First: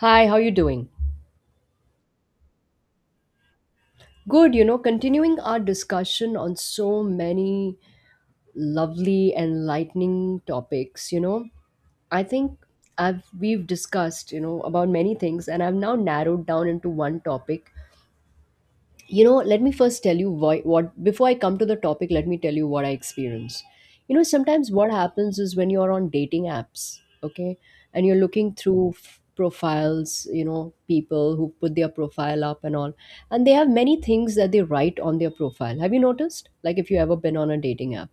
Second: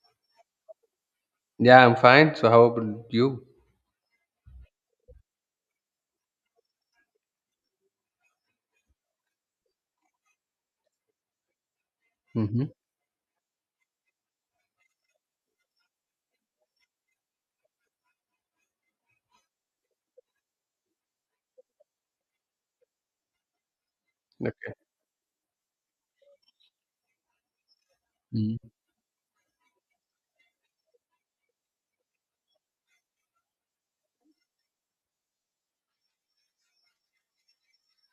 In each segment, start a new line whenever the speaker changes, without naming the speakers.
Hi, how you doing?
Yeah, I'm fine. So how about you?
Good, continuing our discussion on so many lovely enlightening topics. I think
Mm-hmm.
I've we've discussed, about many things, and I've now narrowed down into one topic. Let me first tell you why what. Before I come to the topic, let me tell you what I experience. Sometimes
Okay.
what happens is when you're on dating apps, okay, and you're looking
Mhm.
through profiles, people who put their profile up and all, and they have many things that they write on their profile. Have you noticed, like, if you ever been on a dating app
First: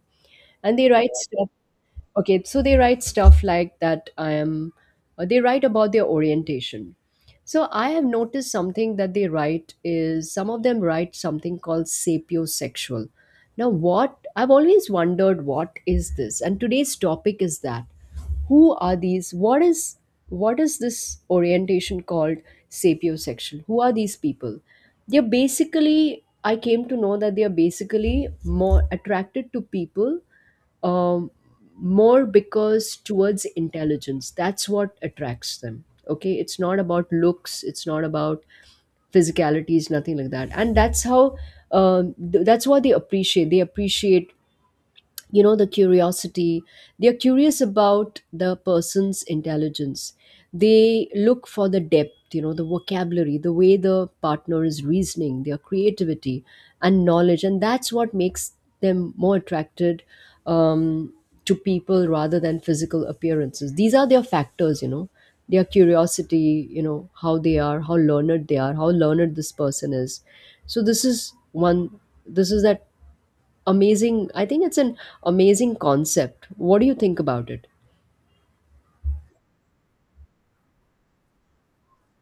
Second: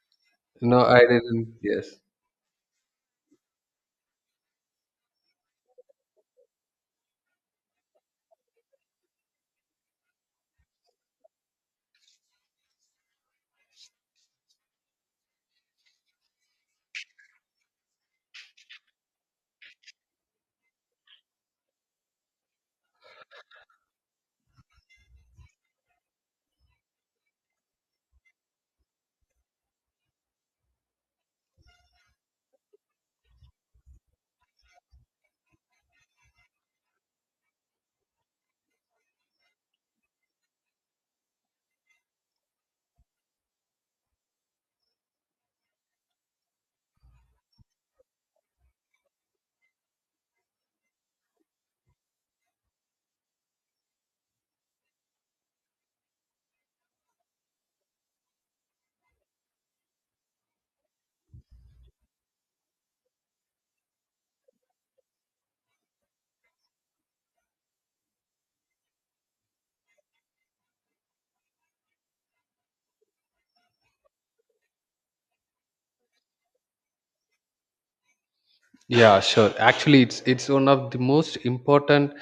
and
No,
they
I
write?
didn't. Yes.
Okay, so they write stuff like that: I am— they write about their orientation. So I have noticed something that they write is some of them write something called sapiosexual. Now what I've always wondered — what is this? And today's topic is that: who are these, what is this orientation called sapiosexual? Who are these people? They're basically I came to know that they are basically more attracted to people, um, more because towards intelligence. That's what attracts them. Okay, it's not about looks, it's not about physicalities, nothing like that. And that's how — that's what they appreciate. They appreciate, the curiosity. They are curious about the person's intelligence. They look for the depth, the vocabulary, the way the partner is reasoning, their creativity and knowledge. And that's what makes them more attracted, um, to people rather than physical appearances. These are their factors, their curiosity, how they are, how learned they are, how learned this person is. So this is one, this is that — amazing. I think it's an amazing concept. What do you think about it?
Yeah, sure. Actually, it's one of the most important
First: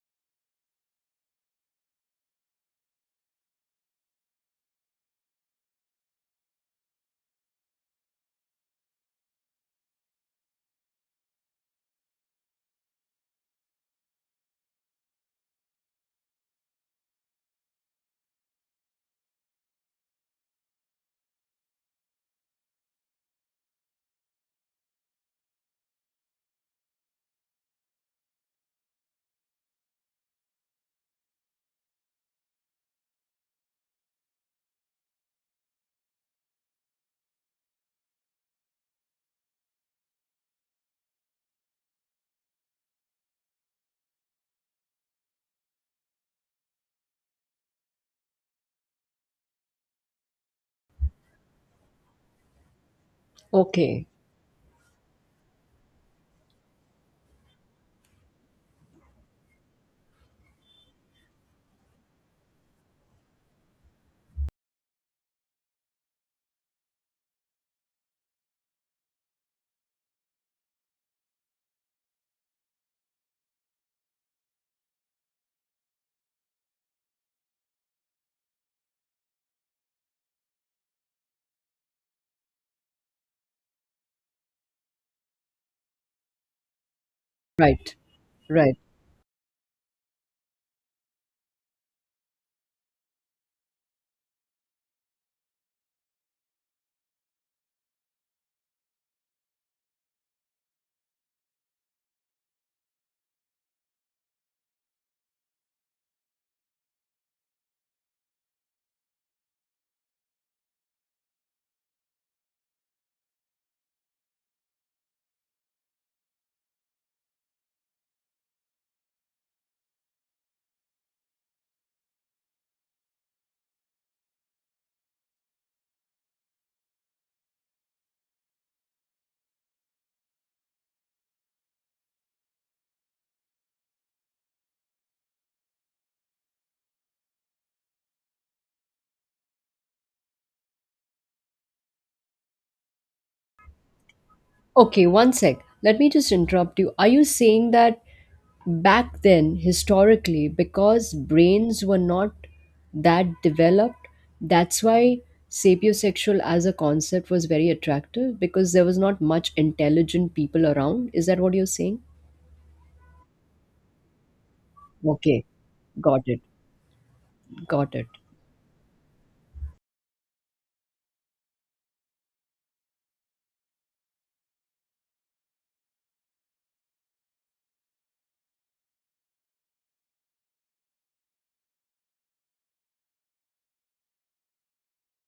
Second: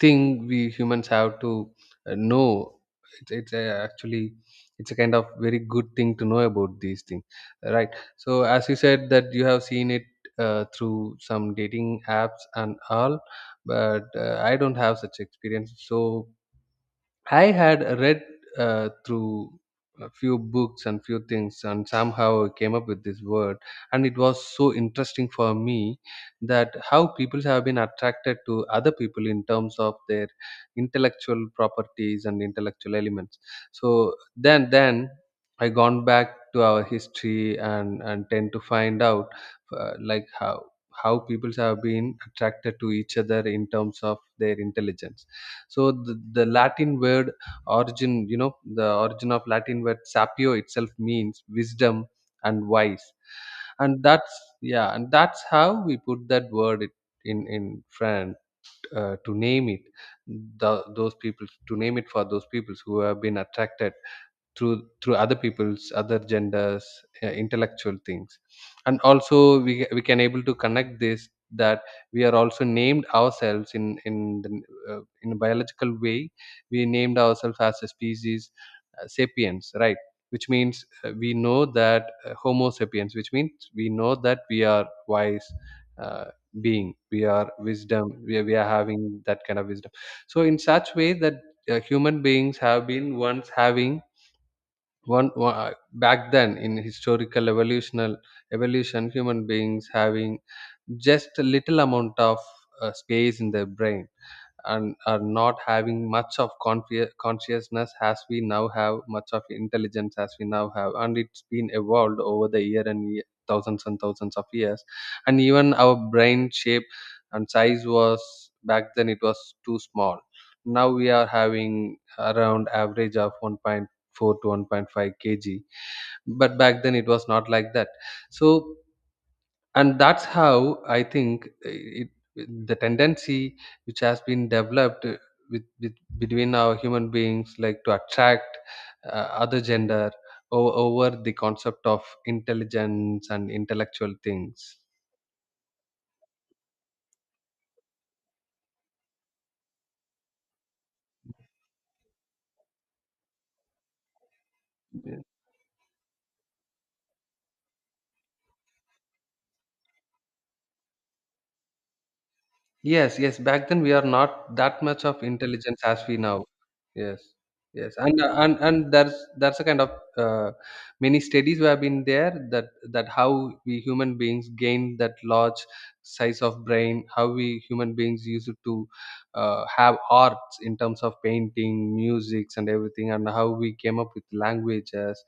thing we humans have to know. It's actually it's a kind of very good thing to know about these things, right? So as you said that you have seen it through some dating apps and all, but I don't have such experience. So I had read through a few books and few things, and somehow I came up with this word. And it was so interesting for me that how people have been attracted to other people in terms of their intellectual properties and intellectual elements. So then I gone back to our history and tend to find out like how people have been attracted to each other in terms of their intelligence. So the Latin word origin, the origin of Latin word sapio itself means wisdom and wise, and
Okay.
that's yeah, and that's how we put that word in front, to name it, those people, to name it for those peoples who have been attracted through other people's other genders, intellectual things. And also we can able to connect this, that we are also named ourselves the, in a biological way. We named ourselves as a species, sapiens, right? Which means we know that, homo sapiens, which means we know that we are wise, uh, being. We are
Right,
wisdom, we are
right.
having that kind of wisdom. So in such way that, human beings have been once having, one, one back then, in historical evolutional evolution, human beings having just a little amount of space in their brain, and are not having much of consciousness as we now have, much of intelligence as we now have, and it's been evolved over the year and thousands and thousands of years. And even our brain shape and size was, back then it was too small. Now we are having around average of 1.4 to 1.5 kg, but back then it was not like that. So, and that's how I think, the tendency which has been developed with between our human beings, like, to attract other gender over the concept of intelligence and intellectual things.
Okay, one sec, let me just interrupt you. Are you saying that back then, historically, because brains were not that developed, that's why sapiosexual as a concept was very attractive because there was not much intelligent people around? Is that what you're saying?
Yes, yes. Back then we are not that much of
Okay,
intelligence as we
got it,
now. Yes, yes.
got it.
And there's a kind of, uh, many studies who have been there, that how we human beings gained that large size of brain, how we human beings used to have arts in terms of painting, musics, and everything, and how we came up with languages.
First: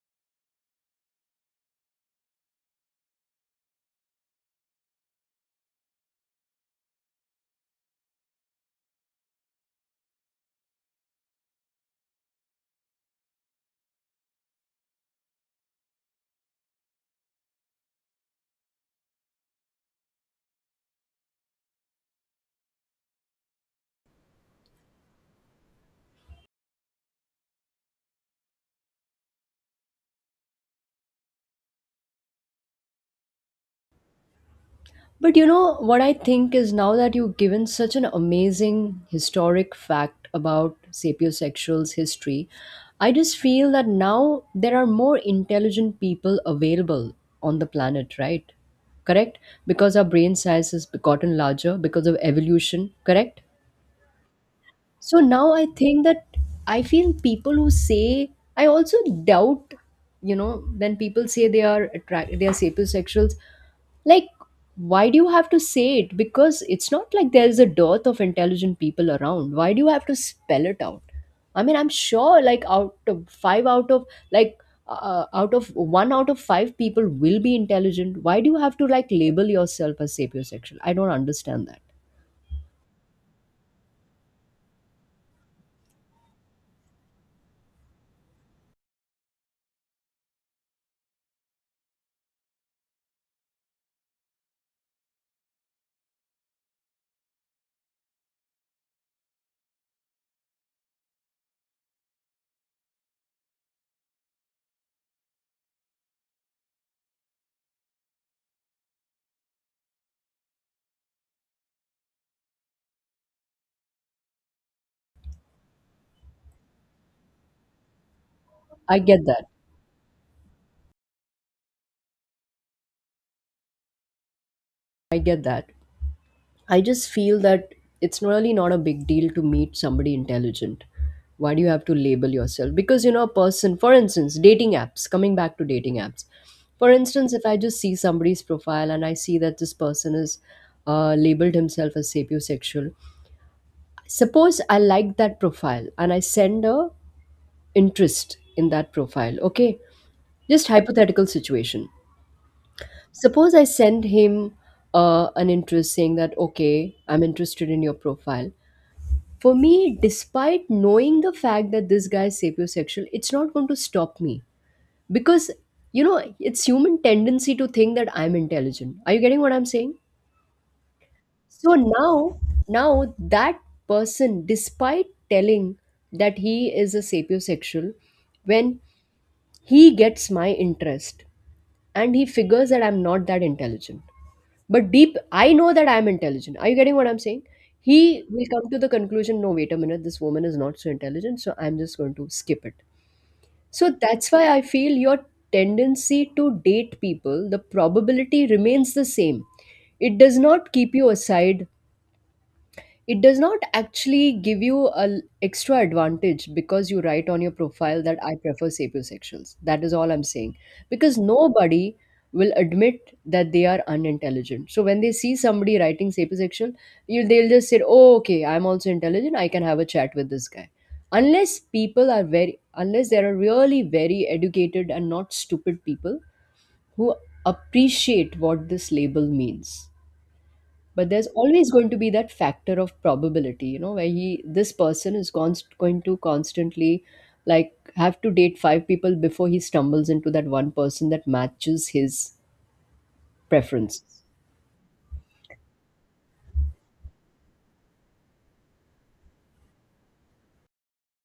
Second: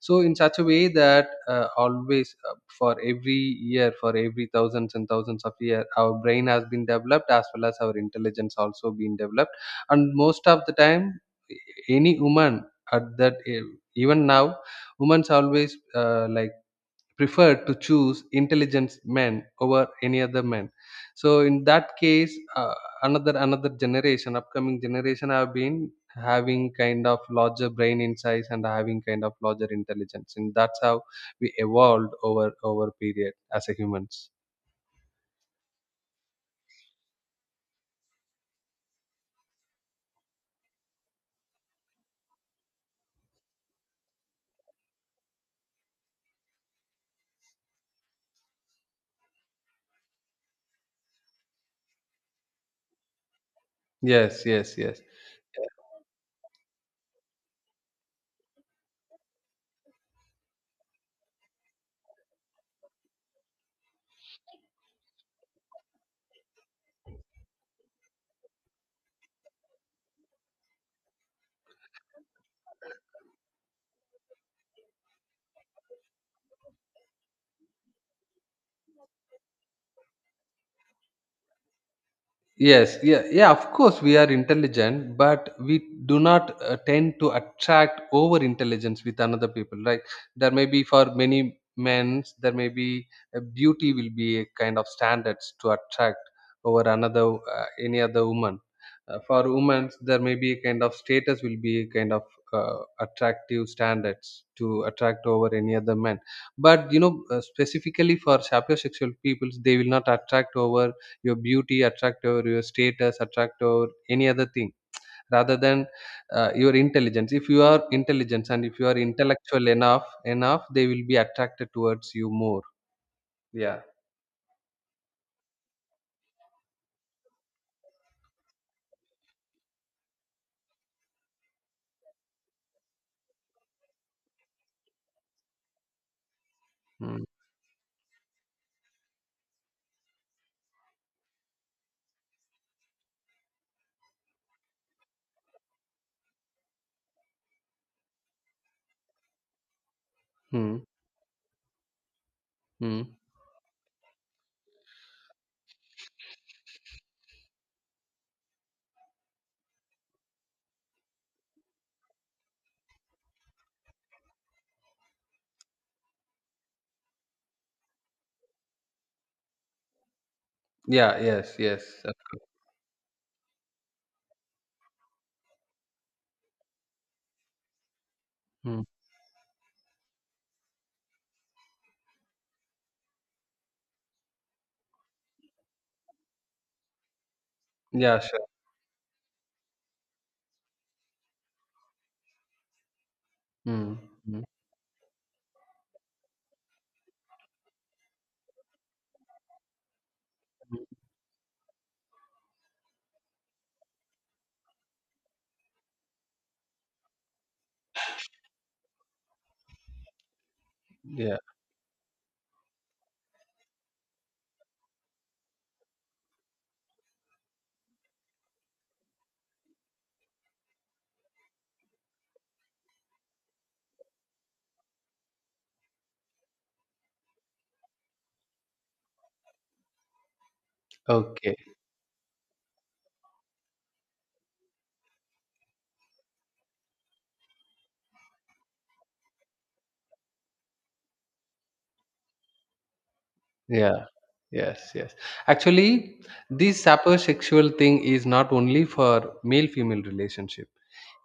So in such a way that, always, for every year, for every thousands and thousands of year, our brain has been developed, as well as our intelligence also been developed. And most of the time, any woman at that e- even now, women's always, like, preferred to choose intelligent men over any other men. So in that case, uh, another generation, upcoming generation, have been having kind of larger brain in size and having kind of larger intelligence, and that's how we evolved over period as a humans.
But you know, what I think is now that you've given such an amazing historic fact about sapiosexuals' history, I just feel that now there are more intelligent people available on the planet, right? Correct? Because our brain size has gotten larger because of evolution, correct?
Yes, yes, yes.
So now I think that I feel people who say, I also doubt, you know, when people say they are attract they are sapiosexuals, like, why do you have to say it? Because it's not like there is a dearth of intelligent people around. Why do you have to spell it out? I mean, I'm sure like out of five like out of one out of five people will be intelligent. Why do you have to like label yourself as sapiosexual? I don't understand that.
Yes, yeah, yeah, of course we are intelligent, but we do not tend to attract over intelligence with another people. Like, there may be for many men, there may be, beauty will be a kind of standards to attract over another, any other woman. For women, there may be a kind of status will be a kind of attractive standards to attract over any other men. But, specifically for sapiosexual peoples, they will not attract over your beauty attract or your status attract or any other thing rather than, your intelligence. If you are intelligent and if you are
I get that.
intellectual enough, they will be attracted towards you more. Yeah.
I get that. I just feel that it's really not a big deal to meet somebody intelligent. Why do you have to label yourself? Because, you know, a person, for instance, dating apps, coming back to dating apps. For
Mm.
instance, if I just see somebody's profile and I see that this person is labeled himself as sapiosexual, suppose I like that profile and I send a interest in that profile, okay? Just
Mm.
hypothetical situation.
Mm.
Suppose I send him an interest saying that, okay, I'm interested in your profile. For me, despite knowing the fact that this guy is sapiosexual, it's not going to stop me because, you know, it's human tendency to think that I'm intelligent. Are you getting what I'm saying?
Yeah, yes,
So
yes, of
now,
course.
now that person, despite telling that he is a sapiosexual, when
Mm.
he gets my interest and he figures that I'm not that intelligent, but deep, I know that I'm intelligent. Are you getting what I'm saying?
Yeah,
He
sure.
will come to the conclusion, no, wait a minute, this woman is not so intelligent, so I'm just going to skip it. So
Mm.
that's
Mm.
why I feel your tendency to date people, the probability remains the same. It does not keep you aside, it does not actually give you an extra advantage because you write on your profile that I prefer sapiosexuals. That is all I'm saying. Because
Yeah,
nobody will admit that they are unintelligent. So when they see somebody writing sapiosexual, you they'll just say, "Oh, okay, I'm also intelligent. I can have a chat with this guy." Unless people are very, unless there are really very educated and not stupid people who appreciate what this label means, but there's
okay.
always going to be that factor of probability, you know, where he this person is going to constantly like have to date five people before he stumbles into that one person that matches his preference.
Yeah. Yes, yes. Actually, this sapiosexual thing is not only for male-female relationship.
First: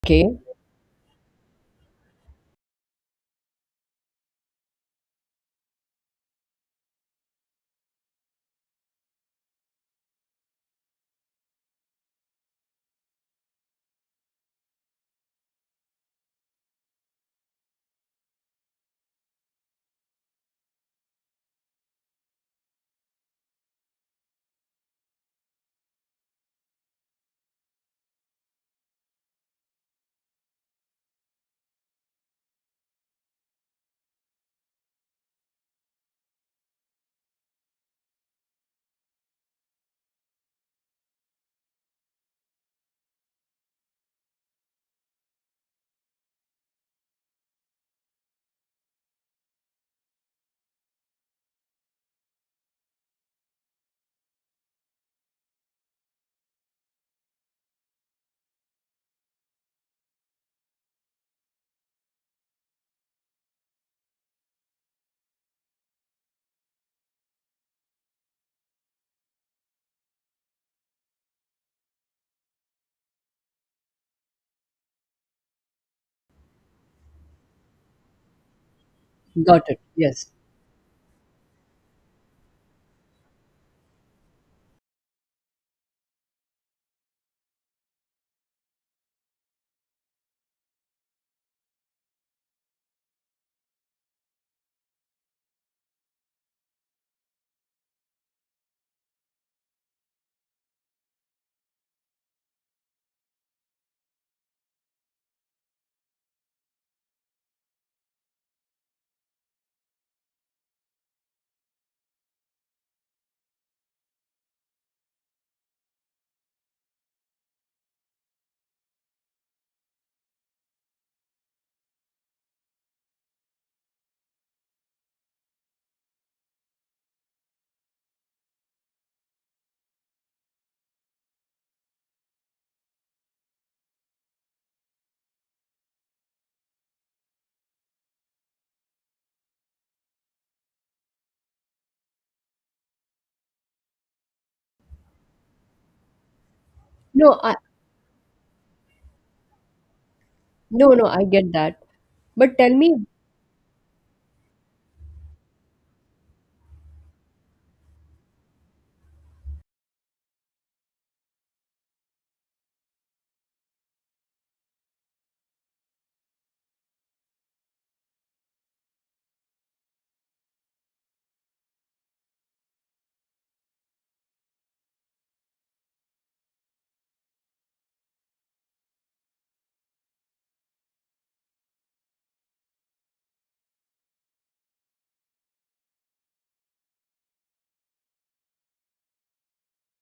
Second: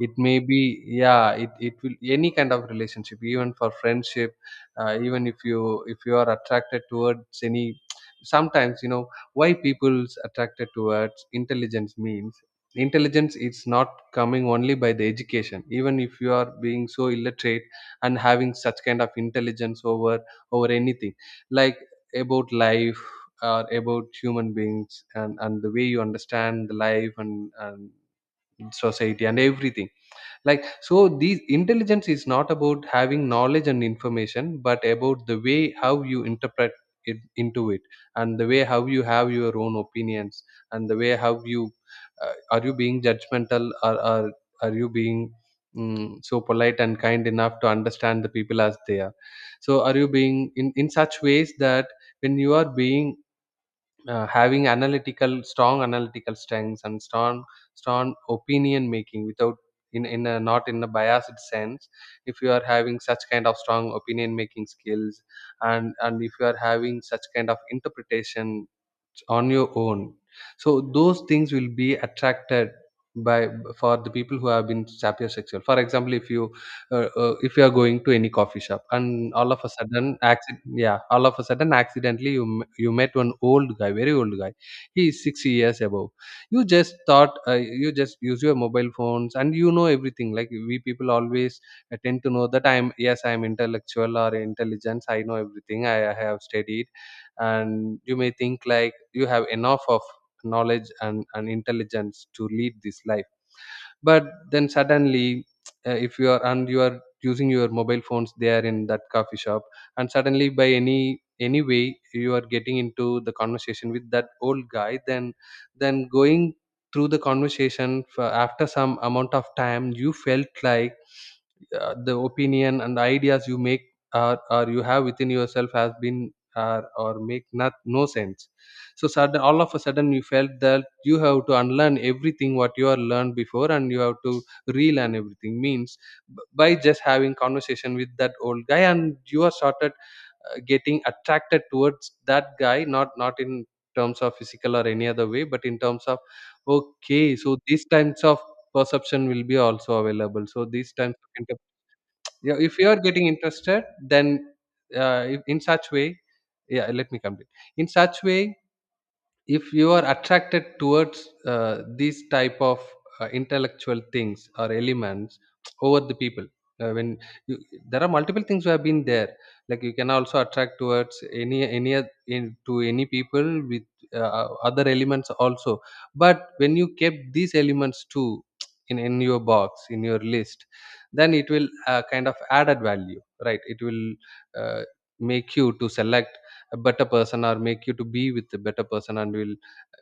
It
Okay,
may be, yeah, it will any kind of relationship, even for friendship, even if you are attracted towards any. Sometimes, you know, why people's attracted towards intelligence means intelligence is not coming only by the education. Even if you are being so illiterate and having such kind of intelligence over anything, like, about life or about human beings, and the way you understand the life and society and everything, like. So these intelligence is not about having knowledge and information, but about the way how you interpret it into it, and the way how you have your own opinions, and the way how you, are you being judgmental, or are you being, so polite and kind enough to understand the people as they are? So are you being in such ways that, when you are being, having analytical, strong analytical strengths, and strong opinion making without, in a not in a biased sense. If you are having such kind of strong opinion making skills, and if you are having such kind of interpretation on your own, so those things will be attracted by, for the people who have been sapiosexual. For example, if you, if you are going to any coffee shop, and
got it, yes.
all of a sudden accidentally you you met one old guy, very old guy, he is 60 years above. You just thought you just use your mobile phones and you know everything. Like, we people always, tend to know that I'm intellectual or intelligence, I know everything, I have studied, and you may think like you have enough of knowledge, and intelligence to lead this life. But then suddenly, if you are and you are using your mobile phones there in that coffee shop, and suddenly by any way you are getting into the conversation with that old guy, then going through the conversation for after some amount of time, you felt like, the opinion and ideas you make, or you have within yourself has been, or make not no sense. So, sudden all of a sudden, you felt that you have to unlearn everything what you are learned before, and you have to relearn everything, means, by just having conversation with that old guy, and you are started, getting attracted towards that guy, not in terms of physical or any other way, but in terms of, okay,
no i
so these kinds of perception will be also available. So
no,
these
no,
times
I
of
get that,
yeah,
but tell
if you
me.
are getting interested, then, in such way, yeah, let me complete. In such way, if you are attracted towards, these type of, intellectual things or elements over the people, when you, there are multiple things who have been there, like you can also attract towards to any people with, other elements also. But when you kept these elements too, in your box, in your list, then it will, kind of added value, right? It will, uh, make you to select a better person, or make you to be with a better person. And will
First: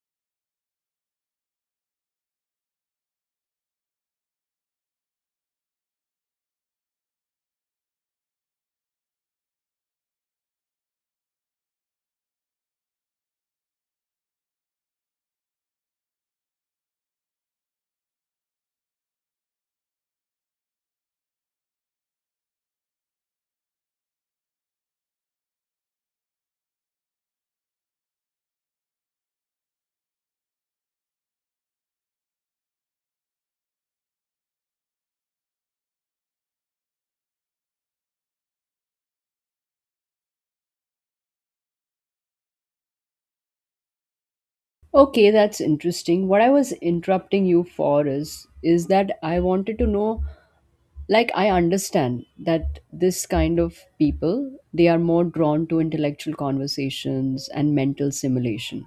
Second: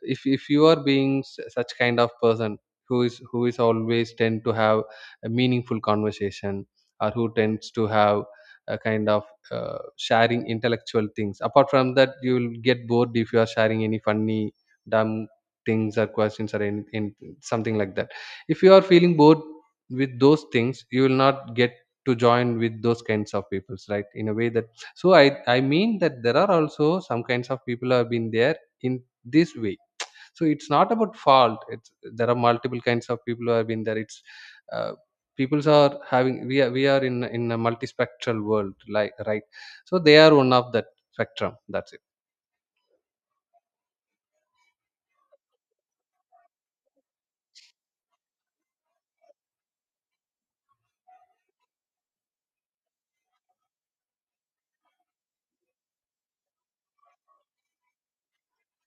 if you are being s- such kind of person, who is always tend to have a meaningful conversation, or who tends to have a kind of, uh, sharing intellectual things. Apart from that, you will get bored if you are sharing any funny dumb things or questions, or any, in something like that. If you are feeling bored with those things, you will not get to join with those kinds of peoples, right, in a way. That, so I mean that there are also some kinds of people who have been there in this way. So it's not about fault, it's there are multiple kinds of people who have been there. It's uh, Peoples are having, we are in a multispectral world, like, right? So they are one of that spectrum, that's it.
Okay, that's interesting. What I was interrupting you for is that I wanted to know, like, I understand that this kind of people, they are more drawn to intellectual conversations and mental simulation,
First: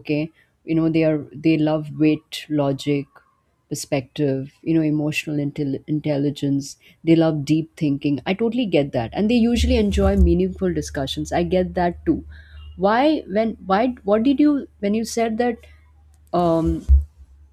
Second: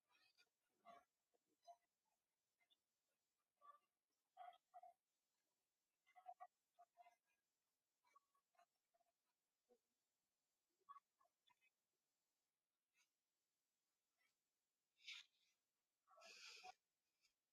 okay, you know, they are they love wit, logic, perspective, you know, emotional intelligence. They love deep thinking, I totally get that, and they usually enjoy meaningful discussions, I get that too. Why when why what did you when you said that, um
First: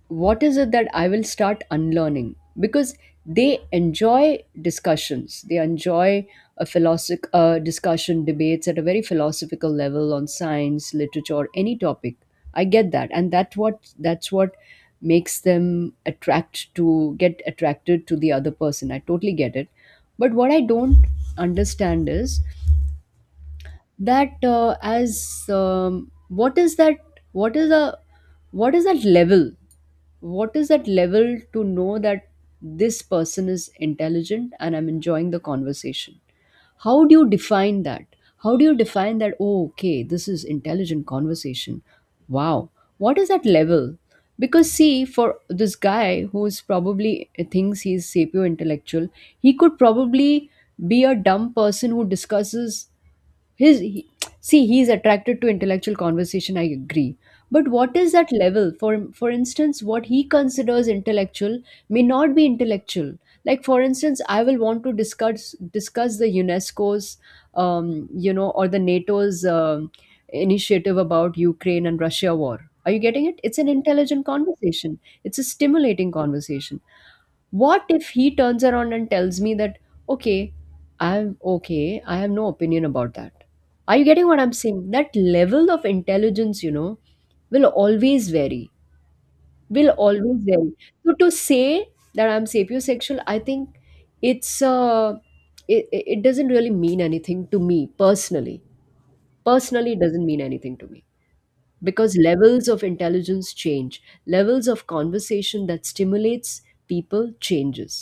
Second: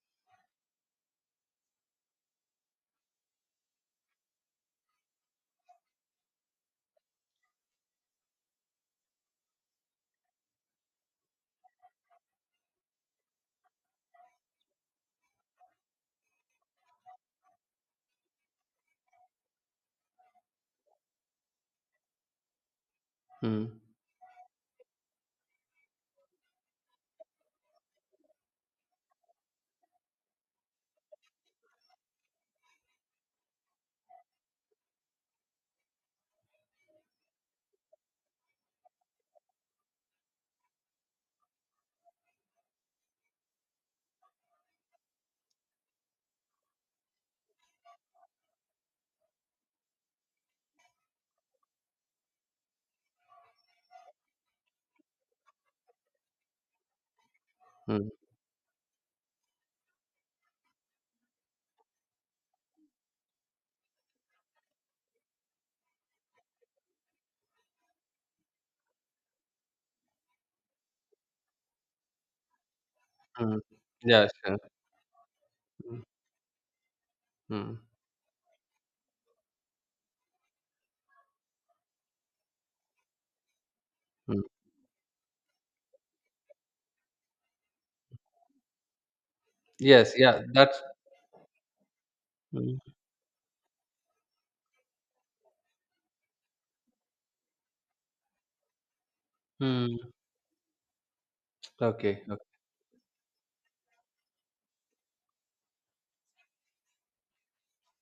what is it that I will start unlearning? Because they enjoy discussions. They enjoy a discussion, debates at a very philosophical level on science, literature, or any topic. I get that, and that's what makes them attract to get attracted to the other person. I totally get it, but what I don't understand is
Mm.
that as what is that? What is the what is that level, what is that level to know that this person is intelligent and I'm enjoying the conversation? How do you define that? How do you define that? Oh, okay, this is intelligent conversation. Wow, what is that level? Because see, for this guy who is probably thinks he's sapio intellectual, he could probably be a dumb person who discusses his he, see he's attracted to intellectual conversation, I agree, but what
Mm.
is that level for instance what he considers intellectual may not be intellectual. Like for instance I will want to discuss the UNESCO's, you know, or the NATO's, initiative about Ukraine and Russia war. Are you getting it? It's
Mm.
an intelligent
Yeah, sure.
conversation. It's a
Mm.
stimulating conversation.
Mm.
What if he turns around and tells me that okay, I'm okay, I have no opinion about that. Are you getting what
Mm.
I'm saying? That level of intelligence, you know, will always vary, will
Yes,
always
yeah,
vary.
that's.
So to say that I'm
Mm.
sapiosexual, I think it's uh it doesn't really mean anything to me personally. Personally,
Mm.
it doesn't mean anything to me, because
Okay. Okay.
levels of intelligence change, levels of conversation that stimulates people changes.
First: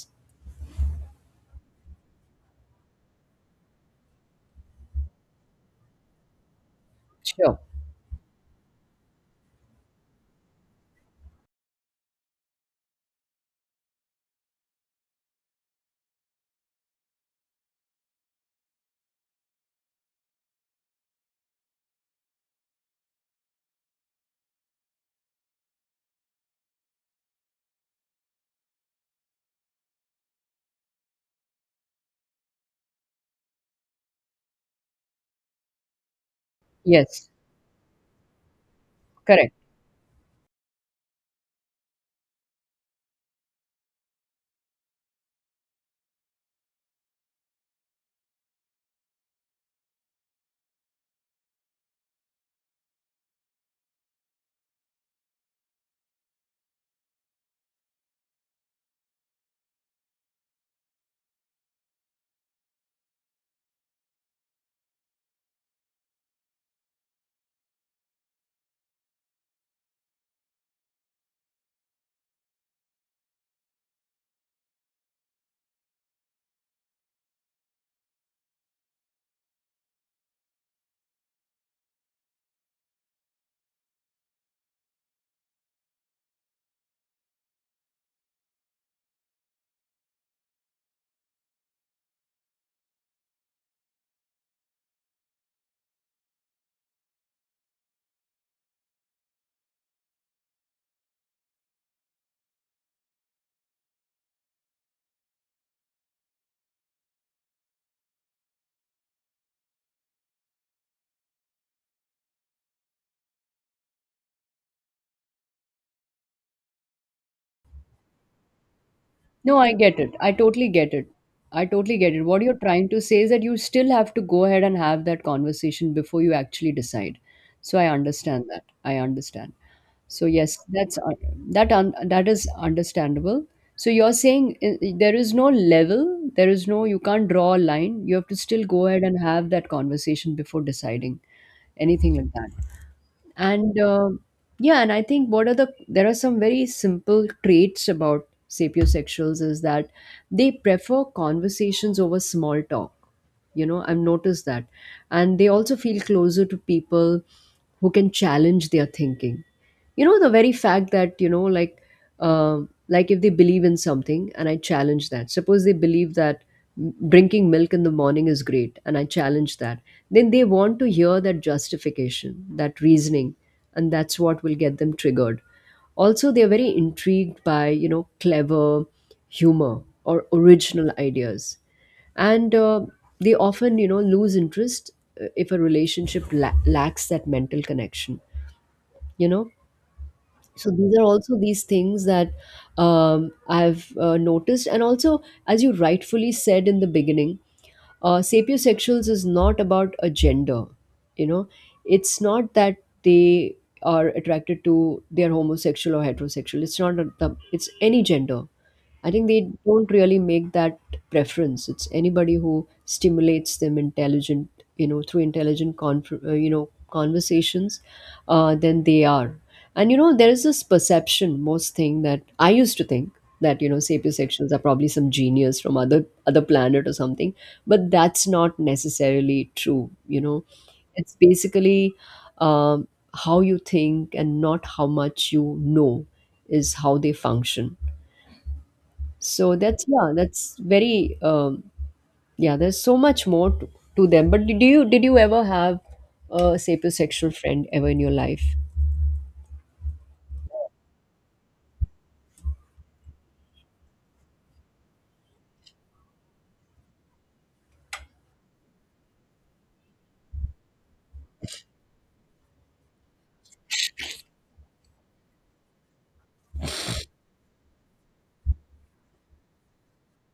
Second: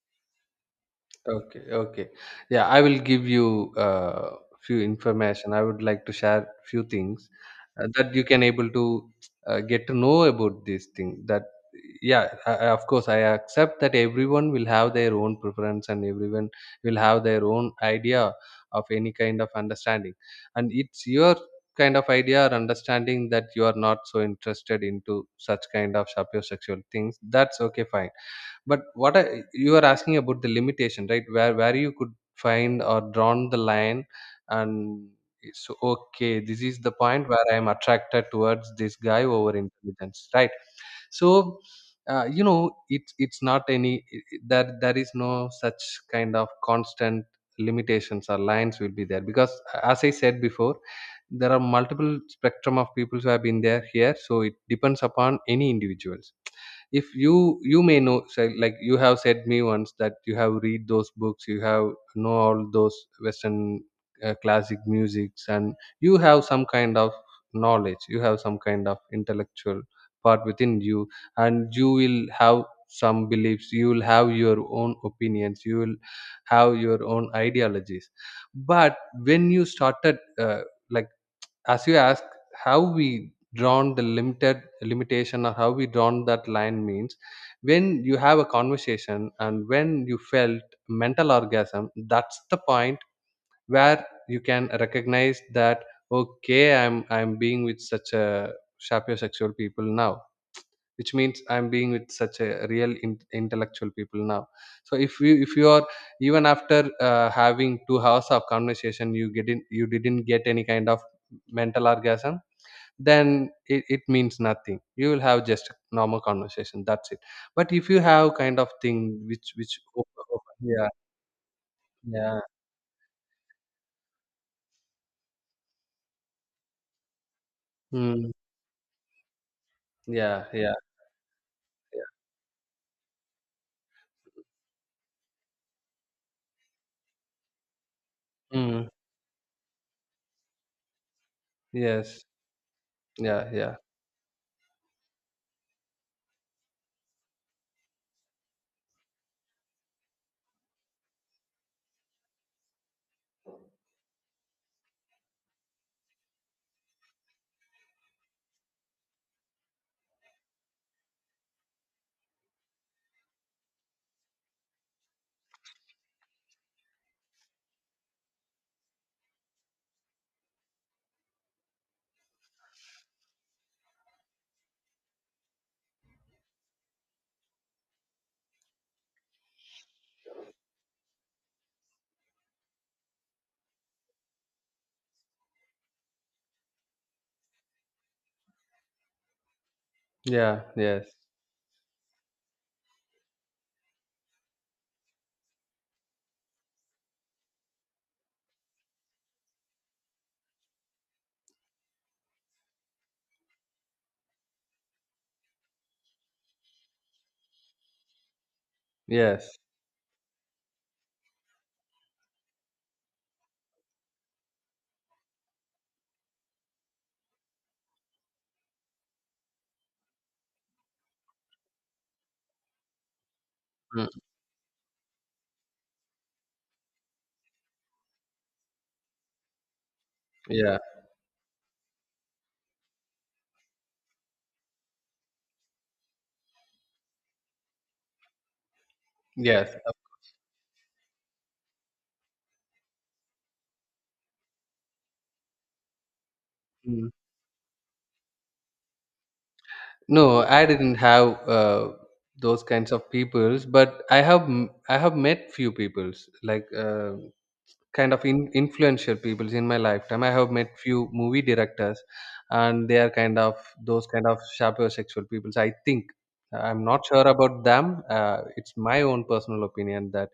Okay, okay. Yeah, I will give you, few information. I would like to share few things,
Sure.
that you can able to, get to know about this thing. That Yeah, of course, I accept that everyone will have their own preference, and everyone will have their own idea of any kind of understanding. And it's your kind of idea or understanding that you are not so interested into such kind of sapiosexual things. That's okay, fine, but you are asking about the limitation, right? Where you could find or drawn the line, and so okay. This is the
Yes,
point where I am attracted towards this guy
correct.
over intelligence, right? So, it's not that there is no such kind of constant limitations or lines will be there because, as I said before, there are multiple spectrum of people who have been there here. So it depends upon any individuals. If you may know, so like you have said me once that you have read those books, you have know all those western classic musics, and you have some kind of knowledge, you have some kind of intellectual part within you, and you will have some beliefs, you will have your own opinions, you will have your own ideologies. But when you started like as you ask how we drawn the limited limitation or how we drawn that line means, when you have a conversation and when you felt mental orgasm, that's the point where you can recognize that okay, I'm being with such a sapiosexual people now, which means I'm being with such a real intellectual people now. So if you are even after having 2 hours of conversation you get in you didn't get any kind of mental orgasm, then it means nothing. You will have just normal conversation, that's it. But if you have kind of thing which
No, I
which.
get it. I totally
Yeah,
get it. I totally get it.
yeah,
What you're trying to say is that you still have to go ahead and have that conversation before you actually decide. So I
mm,
understand that. I understand. So
yeah,
yes,
yeah,
that's that un that is understandable. So you're saying, there is no level, there is no you can't draw a line. You have to
yeah,
still go ahead and have that conversation before deciding anything
yes,
like that.
yeah, yeah,
And yeah, and I think what are the there are some very simple traits about sapiosexuals is that they prefer conversations over small talk, you know, I've noticed that. And they also feel closer to people who can challenge their thinking. You know, the very fact that, you know, like, um like if they believe in something and I challenge that, suppose they believe that drinking milk in the morning is great and I challenge that, then they want to hear that justification, that reasoning, and that's what will get them triggered. Also, they're very intrigued by, you know, clever humor or original ideas, and they often, you know, lose interest if a relationship lacks that mental connection, you know.
yeah,
So these are
yes,
also these things that, I've, noticed. And also, as you rightfully said in the beginning, sapiosexuals is not about a gender, you know. It's not that they are attracted to they are homosexual or heterosexual. It's not it's any gender. I think they
yes,
don't really make that preference. It's anybody who stimulates them intelligent, you know, through intelligent, you know, conversations, then they are. And you know, there is this perception, most thing that I used to think that, you know,
mm,
sapiosexuals are probably some genius from other planet or something, but that's not necessarily true. You know,
yeah,
it's basically um, how you think and not how much you know is how they function. So
yes,
that's yeah, that's very yeah. There's so much more to them. But did you ever have a
mm.
sapiosexual friend ever in your life?
No I didn't have those kinds of peoples, but I have met few peoples like kind of influential people in my lifetime. I have met few movie directors, and they are kind of those kind of sapiosexual people. I think I'm not sure about them. It's my own personal opinion that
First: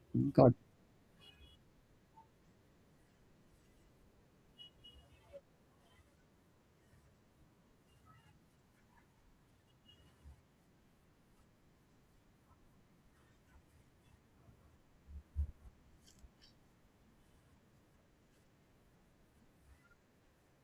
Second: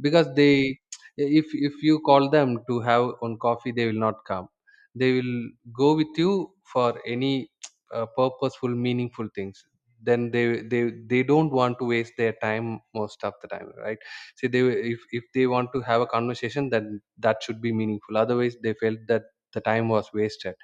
because
Got
if you call them to have on coffee, they will not come. They will go with you for any purposeful, meaningful things. Then they don't want to waste their time most of the time, right? See, they, if they want to have a conversation, then that should be meaningful, otherwise they felt that the time was wasted,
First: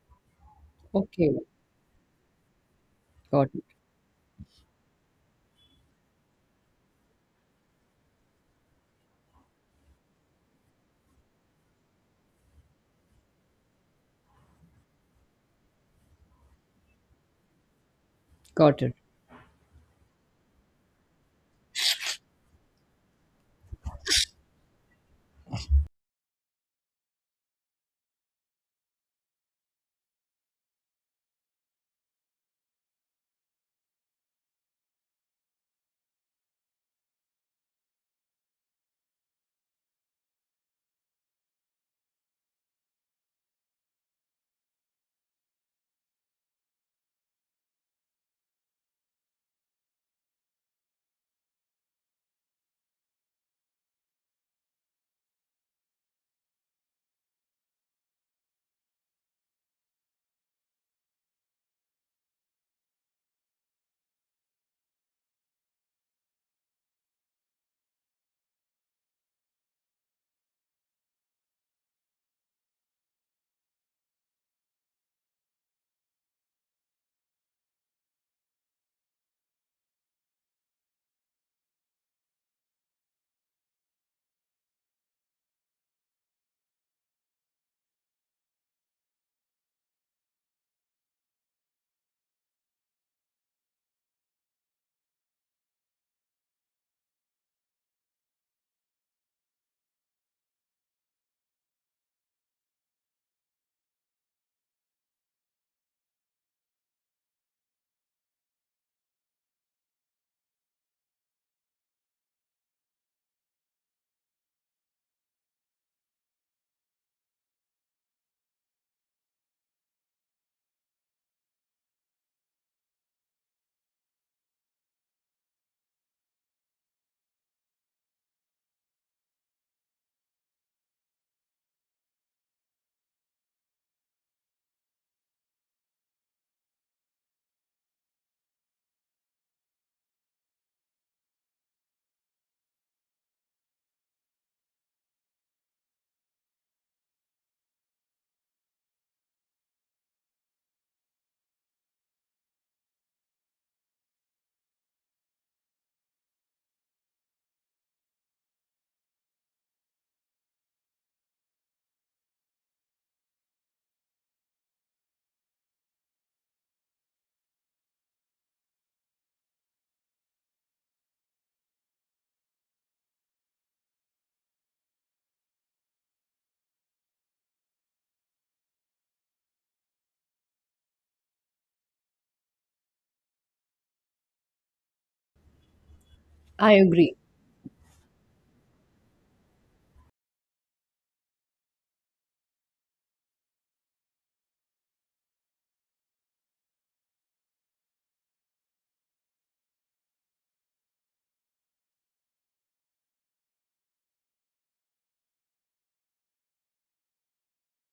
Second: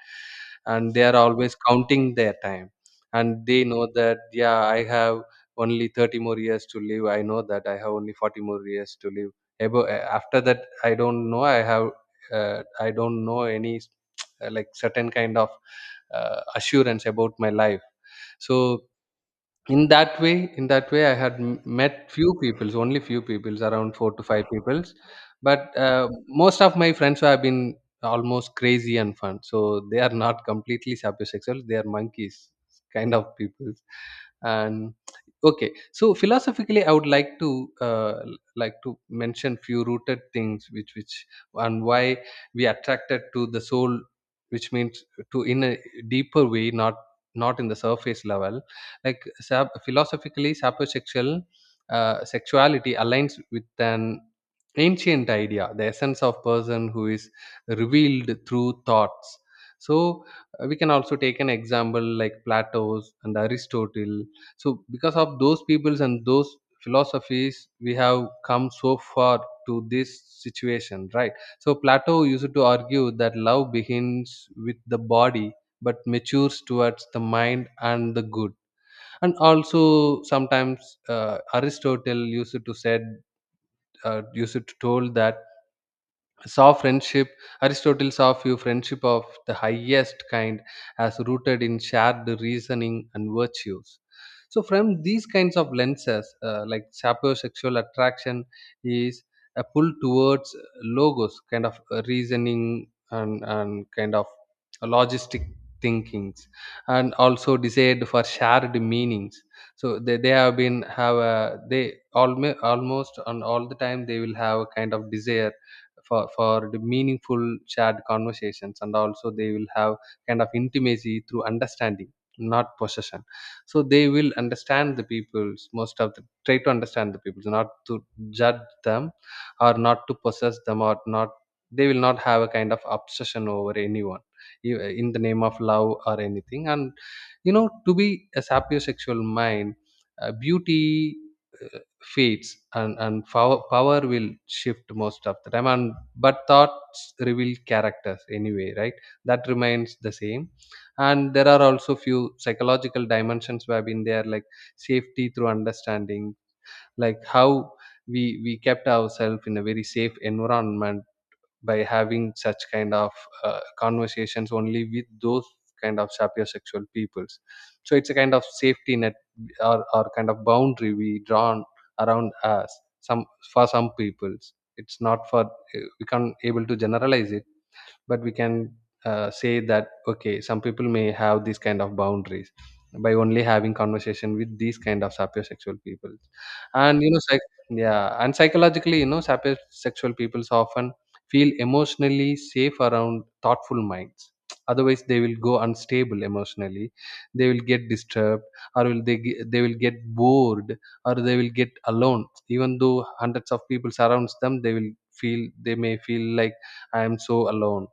and they are
okay,
always counting their time, and
got it,
they know that yeah, I have only 30 more years to live, I know that I have only 40 more years to live. After that I don't know, I have I don't know any like certain kind of assurance about my life.
got
So
it.
in that way I met few peoples, only few peoples, around 4 to 5 peoples, but most of my friends have been almost crazy and fun, so they are not completely sapiosexual, they are monkeys kind of people. And okay, so philosophically I would like to uh, l- like to mention few rooted things which and why we attracted to the soul, which means to in a deeper way, not not in the surface level. Like philosophically, sapiosexual sexuality aligns with an ancient idea, the essence of person who is revealed through thoughts. So we can also take an example like Plato's and Aristotle. So because of those peoples and those philosophies, we have come so far to this situation, right? So Plato used to argue that love begins with the body but matures towards the mind and the good. And also sometimes Aristotle used to said, used to told that saw friendship, Aristotle saw few friendship of the highest kind as rooted in shared reasoning and virtues. So from these kinds of lenses, like sapiosexual attraction is a pull towards logos, kind of reasoning, and kind of logistic thinkings, and also desired for shared meanings. So they have been have a, they almost and all the time they will have a kind of desire for the meaningful shared conversations, and also they will have kind of intimacy through understanding, not possession. So they will understand the peoples, most of the try to understand the peoples, not to judge them, or not to possess them, or not, they will not have a kind of obsession over anyone in the name of love or anything. And you know, to be a sapiosexual mind, beauty uh, feeds, and power, power will shift most of the time. And but thoughts reveal characters anyway, right? That remains the same. And there are also few psychological dimensions where in there, like safety through understanding, like how we kept ourselves in a very safe environment by having such kind of conversations only with those kind of sapiosexual peoples. So it's a kind of safety net, or kind of boundary we drawn around us. Some, for some peoples it's not, for we can't able to generalize it, but we can say that okay, some people may have these kind of boundaries by only having conversation with these kind of sapiosexual people.
I
And you
agree.
know, yeah, and psychologically, you know, sapiosexual people often feel emotionally safe around thoughtful minds, otherwise they will go unstable emotionally, they will get disturbed, or will they will get bored, or they will get alone even though hundreds of people surrounds them, they will feel, they may feel like I am so alone.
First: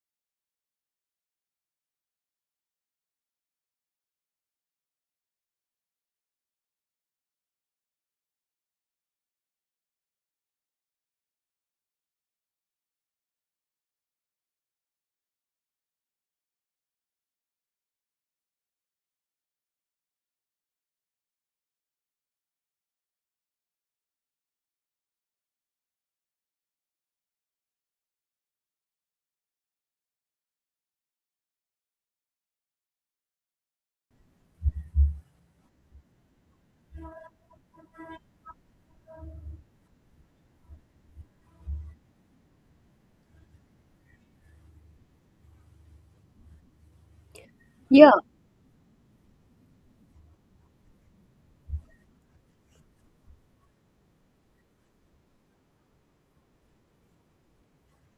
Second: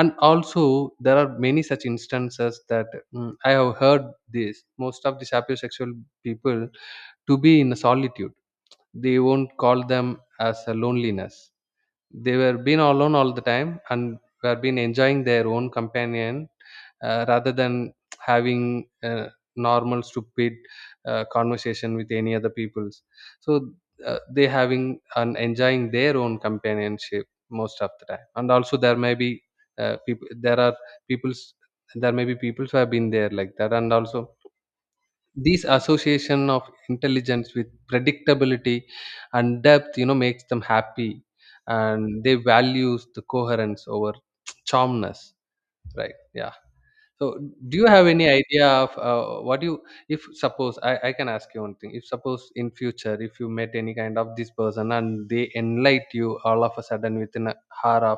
And also there are many such instances that, I have heard this, most of the sapiosexual people to be in solitude. They won't call them as a loneliness, they were been alone all the time and were been enjoying their own companion, rather than having a normal stupid conversation with any other peoples. So they having and enjoying their own companionship most of the time. And also there may be uh, people there are peoples peoples who have been there like that. And also these association of intelligence with predictability and depth, you know, makes them happy, and they values the coherence over charmness, right? Yeah. So, do you have
Yeah.
any idea of if suppose I can ask you one thing, if suppose in future if you met any kind of this person and they enlighten you all of a sudden within a hour of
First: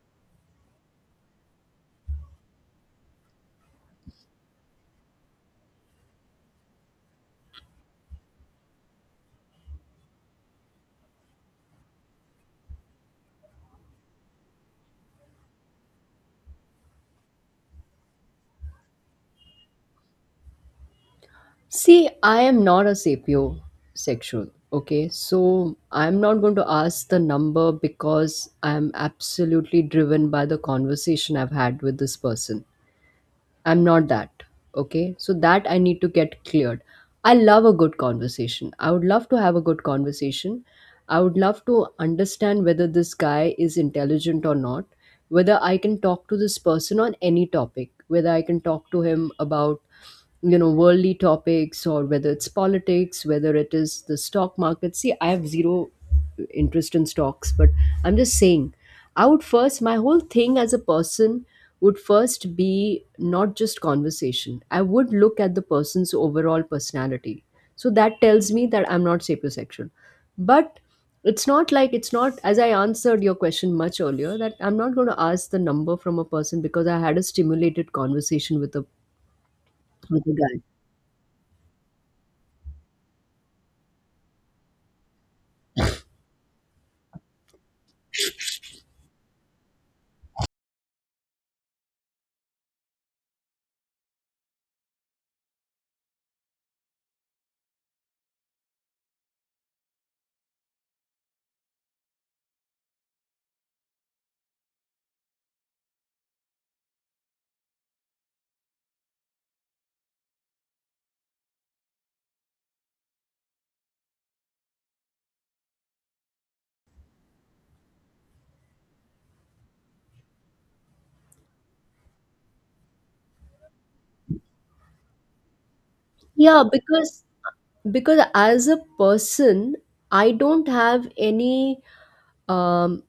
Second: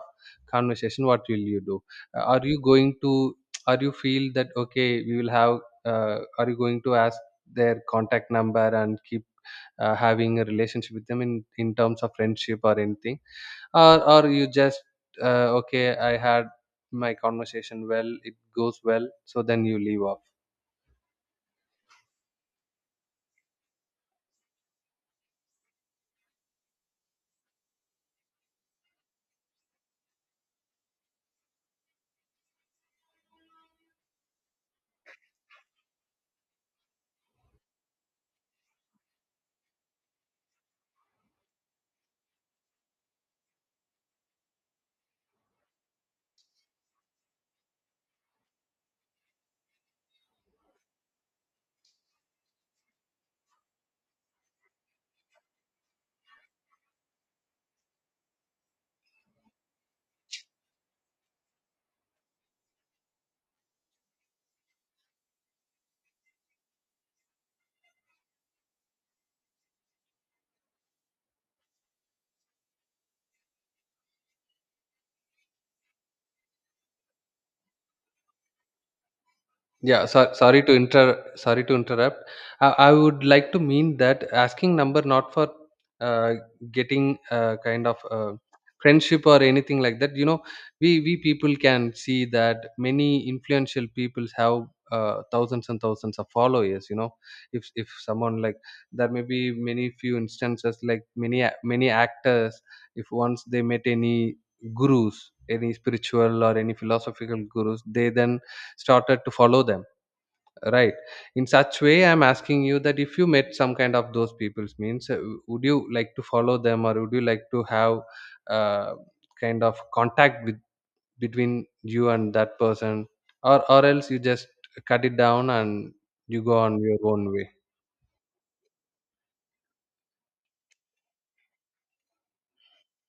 conversation, what will you do? Uh, Are you going to, are you feel that okay, we will have, are you going to ask their contact number and keep having a relationship with them in terms of friendship or anything? Or you just okay, I had my conversation well, it goes well, so then you leave off.
See, I am not a sapiosexual. Okay, so I'm not going to ask the number because I'm absolutely driven by the conversation I've had with this person. I'm not that. Okay. So that I need to get cleared. I love a good conversation. I would love to have a good conversation. I would love to understand whether this guy is intelligent or not, whether I can talk to this person on any topic, whether I can talk to him about, you know, worldly topics, or whether it's politics, whether it is the stock market. See, I have zero interest in stocks, but I'm just saying, I would first, my whole thing as a person would first be not just conversation, I would look at the person's overall personality. So that tells me that I'm not sapiosexual. But it's not like, it's not as I answered your question much earlier, that I'm not going to ask the number from a person because I had a stimulated conversation
Yeah,
with a
so,
guy.
sorry to inter sorry to interrupt. I would like to mean that asking number not for uh, getting kind of friendship or anything like that. You know, we people can see that many influential people have thousands and thousands of followers. You know, if someone like, there may be many few instances like many many actors, if once they met any gurus, any spiritual or any philosophical gurus, they then started to follow them, right? In such way I'm asking you that if you met some kind of those peoples means, would you like to follow them, or would you like to have uh, kind of contact with between you and that person, or else you just cut it down and you go
Yeah,
on your
because
own way.
because as a person I don't have any, um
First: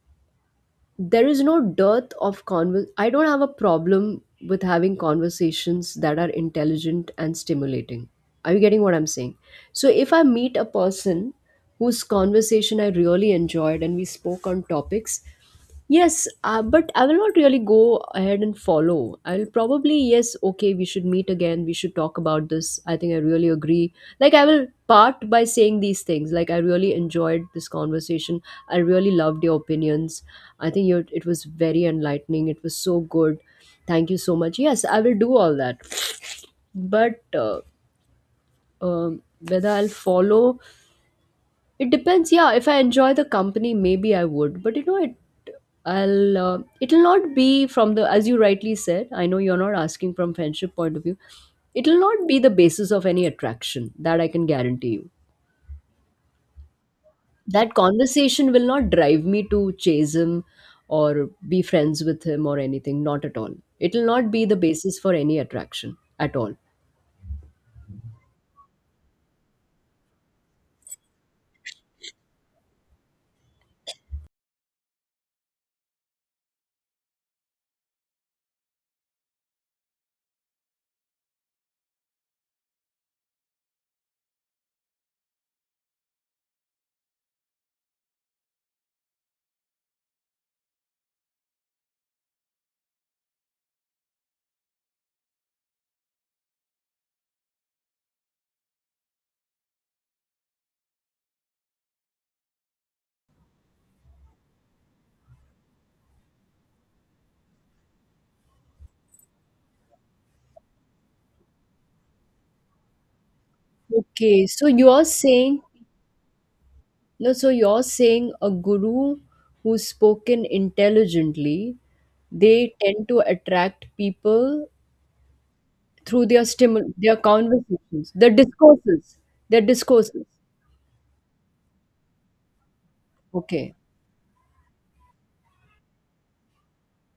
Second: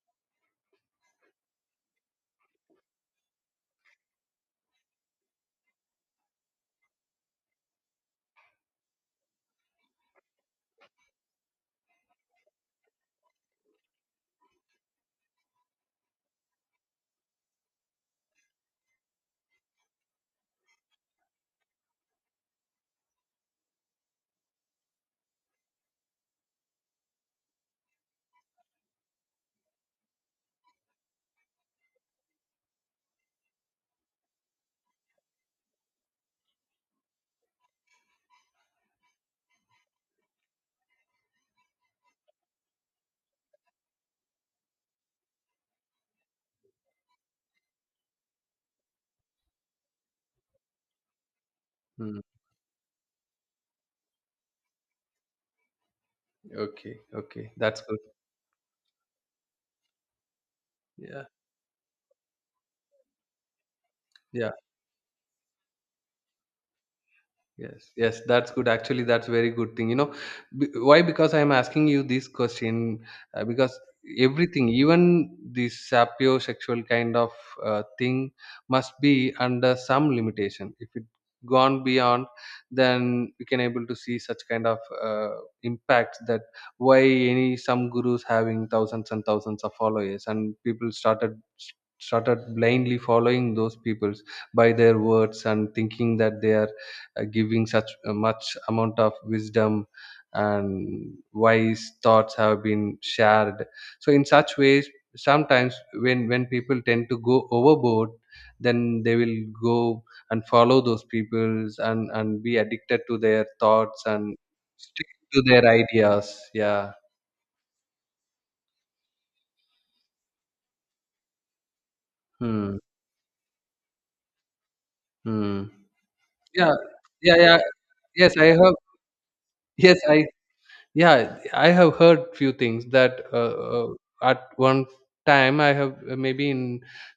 there is no dearth of I don't have a problem with having conversations that are intelligent and stimulating. Are you getting what I'm saying? So if I meet a person whose conversation I really enjoyed and we spoke on topics. Yes, but I will not really go ahead and follow. I'll probably, yes, okay, we should meet again. We should talk about this. I think I really agree. Like, I will part by saying these things. Like, I really enjoyed this conversation. I really loved your opinions. I think you it was very enlightening. It was so good. Thank you so much. Yes, I will do all that. But um whether I'll follow, it depends. Yeah, if I enjoy the company, maybe I would. But you know, it, I'll it'll not be from the, as you rightly said. I know you're not asking from friendship point of view. It'll
Hmm.
not be the basis of any attraction, that I can guarantee you.
Okay, okay,
That
that's good.
conversation will not drive me to chase him
Yeah,
or be friends with him or anything. Not at all. It'll not be
yeah.
the basis for any attraction at all.
Yes, yes, that's good. Actually, that's very good thing. You know, why? Because I'm asking you this question because everything, even this sapiosexual kind of thing, must be under some limitation. If it gone beyond, then we can able to see such kind of impacts, that why any some gurus having thousands and thousands of followers, and people started blindly following those peoples by their words, and thinking that they are giving such a much amount of wisdom, and wise thoughts have been shared. So in such ways, sometimes when people tend to go overboard, then they will go and follow those peoples, and be addicted to their thoughts and
Okay, so you're
stick to
saying,
their ideas. Yeah.
no, so you're saying a guru who's spoken intelligently, they
Hmm.
tend to attract people
Hmm.
through their
Yeah,
stimul their
yeah, yeah,
conversations, their
yes, I have.
discourses, their
Yes, I,
discourses.
yeah, I have heard few things that
Okay.
at one time I have, maybe in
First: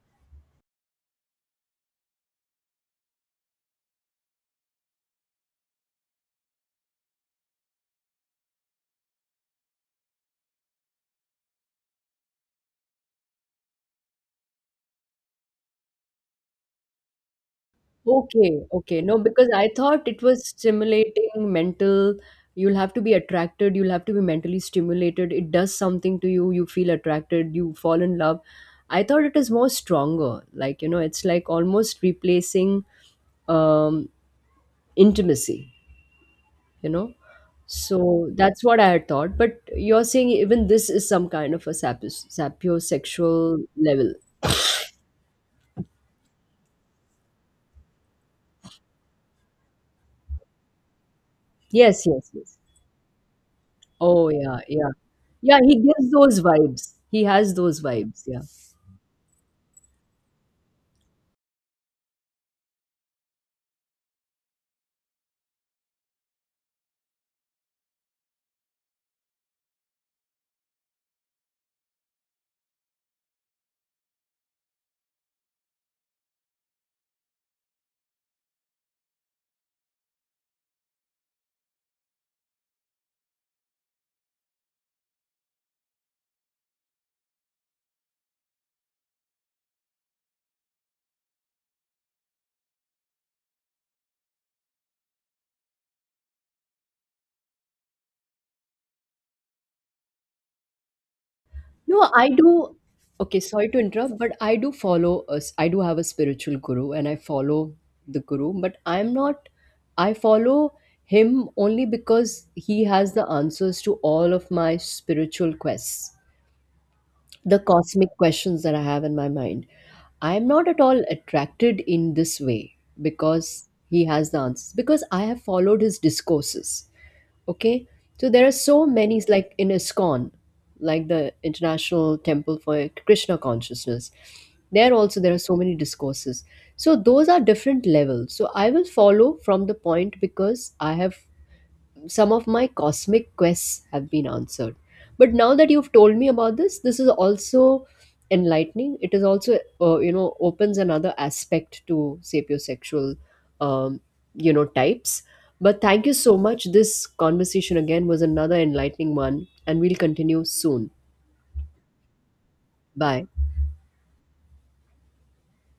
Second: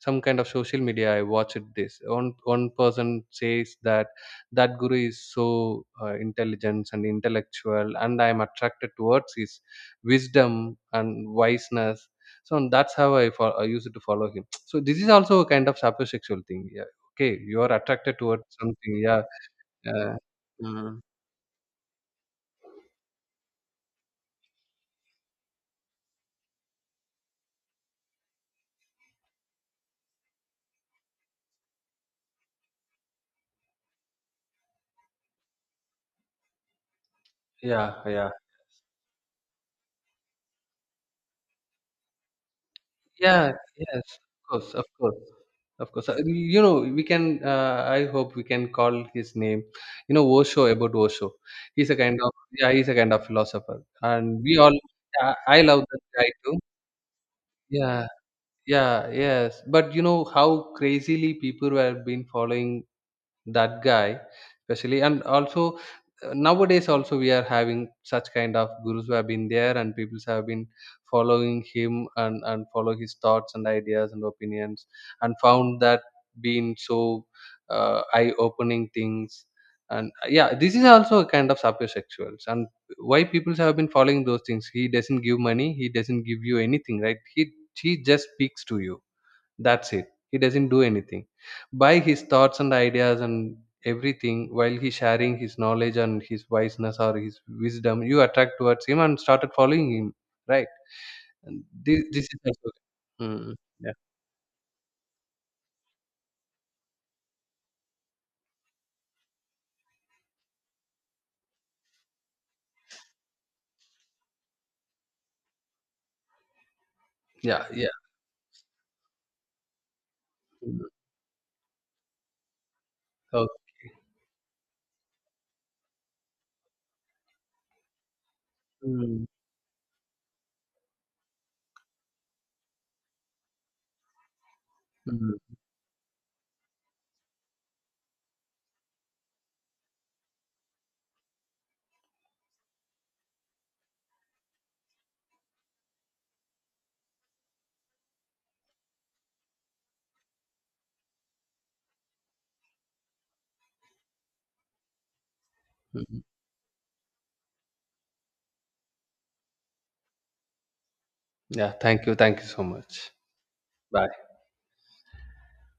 some kind of social media I watched this, one person says that that guru is so intelligent and intellectual, and I am attracted towards his wisdom and wiseness, so that's how I used to follow him. So this is also a kind of sapiosexual thing. Yeah, okay, you are attracted towards
Okay,
something.
okay. No,
Yeah.
because I thought
uh,
it was
mm,
stimulating mental. You'll have to be attracted, you'll have to be mentally stimulated. It does something to you, you feel attracted, you fall in love. I thought it is more stronger. Like, you know, it's like almost replacing um intimacy, you know.
yeah,
So
yeah.
that's what I had thought. But you're saying even this is some kind of a
Yeah,
sapiosexual
yes,
level.
of course, of course, of course. You know, we can. I hope we can call his name. You know, Osho, about Osho. He's a
Yes,
kind
yes,
of,
yes.
yeah, he's a kind of philosopher,
Oh,
and
yeah,
we all.
yeah. Yeah,
I
he
love that
gives
guy
those
too.
vibes. He has those
Yeah,
vibes. Yeah.
yeah, yes. But you know how crazily people were been following that guy, especially. And also nowadays also we are having such kind of gurus who have been there, and people have been following him, and follow his thoughts and ideas and opinions, and found that being so eye opening things. And yeah, this is also a kind of sapiosexuals. And why people have been following those things? He doesn't give money, he doesn't give you anything, right? He just speaks to you, that's it. He doesn't do anything. By his thoughts and ideas and everything, while he sharing his knowledge and his wiseness or his wisdom, you attract towards him and started following him, right? And
No,
this
I
is also.
do. Okay,
Mm,
sorry to
yeah,
interrupt, but I do follow a I do have a spiritual guru and I follow the guru, but I'm not, I follow him only because he has the answers to all of my spiritual quests, the
yeah, yeah.
cosmic questions that I have in my mind. I am not at
Mm,
all attracted in this way because
okay.
he has the answers, because I have followed his discourses. Okay. So there are so many,
Mm,
like in ISKCON, like the International Temple for Krishna Consciousness. There also, there
mm,
are so many discourses. So those are different levels. So I will follow from the point because I have, some of my cosmic quests have been answered. But now that you've told me about this, this is also enlightening. It is also, you know, opens another aspect to sapiosexual, um, you know, types. But thank you
mm.
so much. This conversation again was another enlightening one, and we'll continue soon.
Yeah, thank you. Thank you so much.
Bye.
Bye.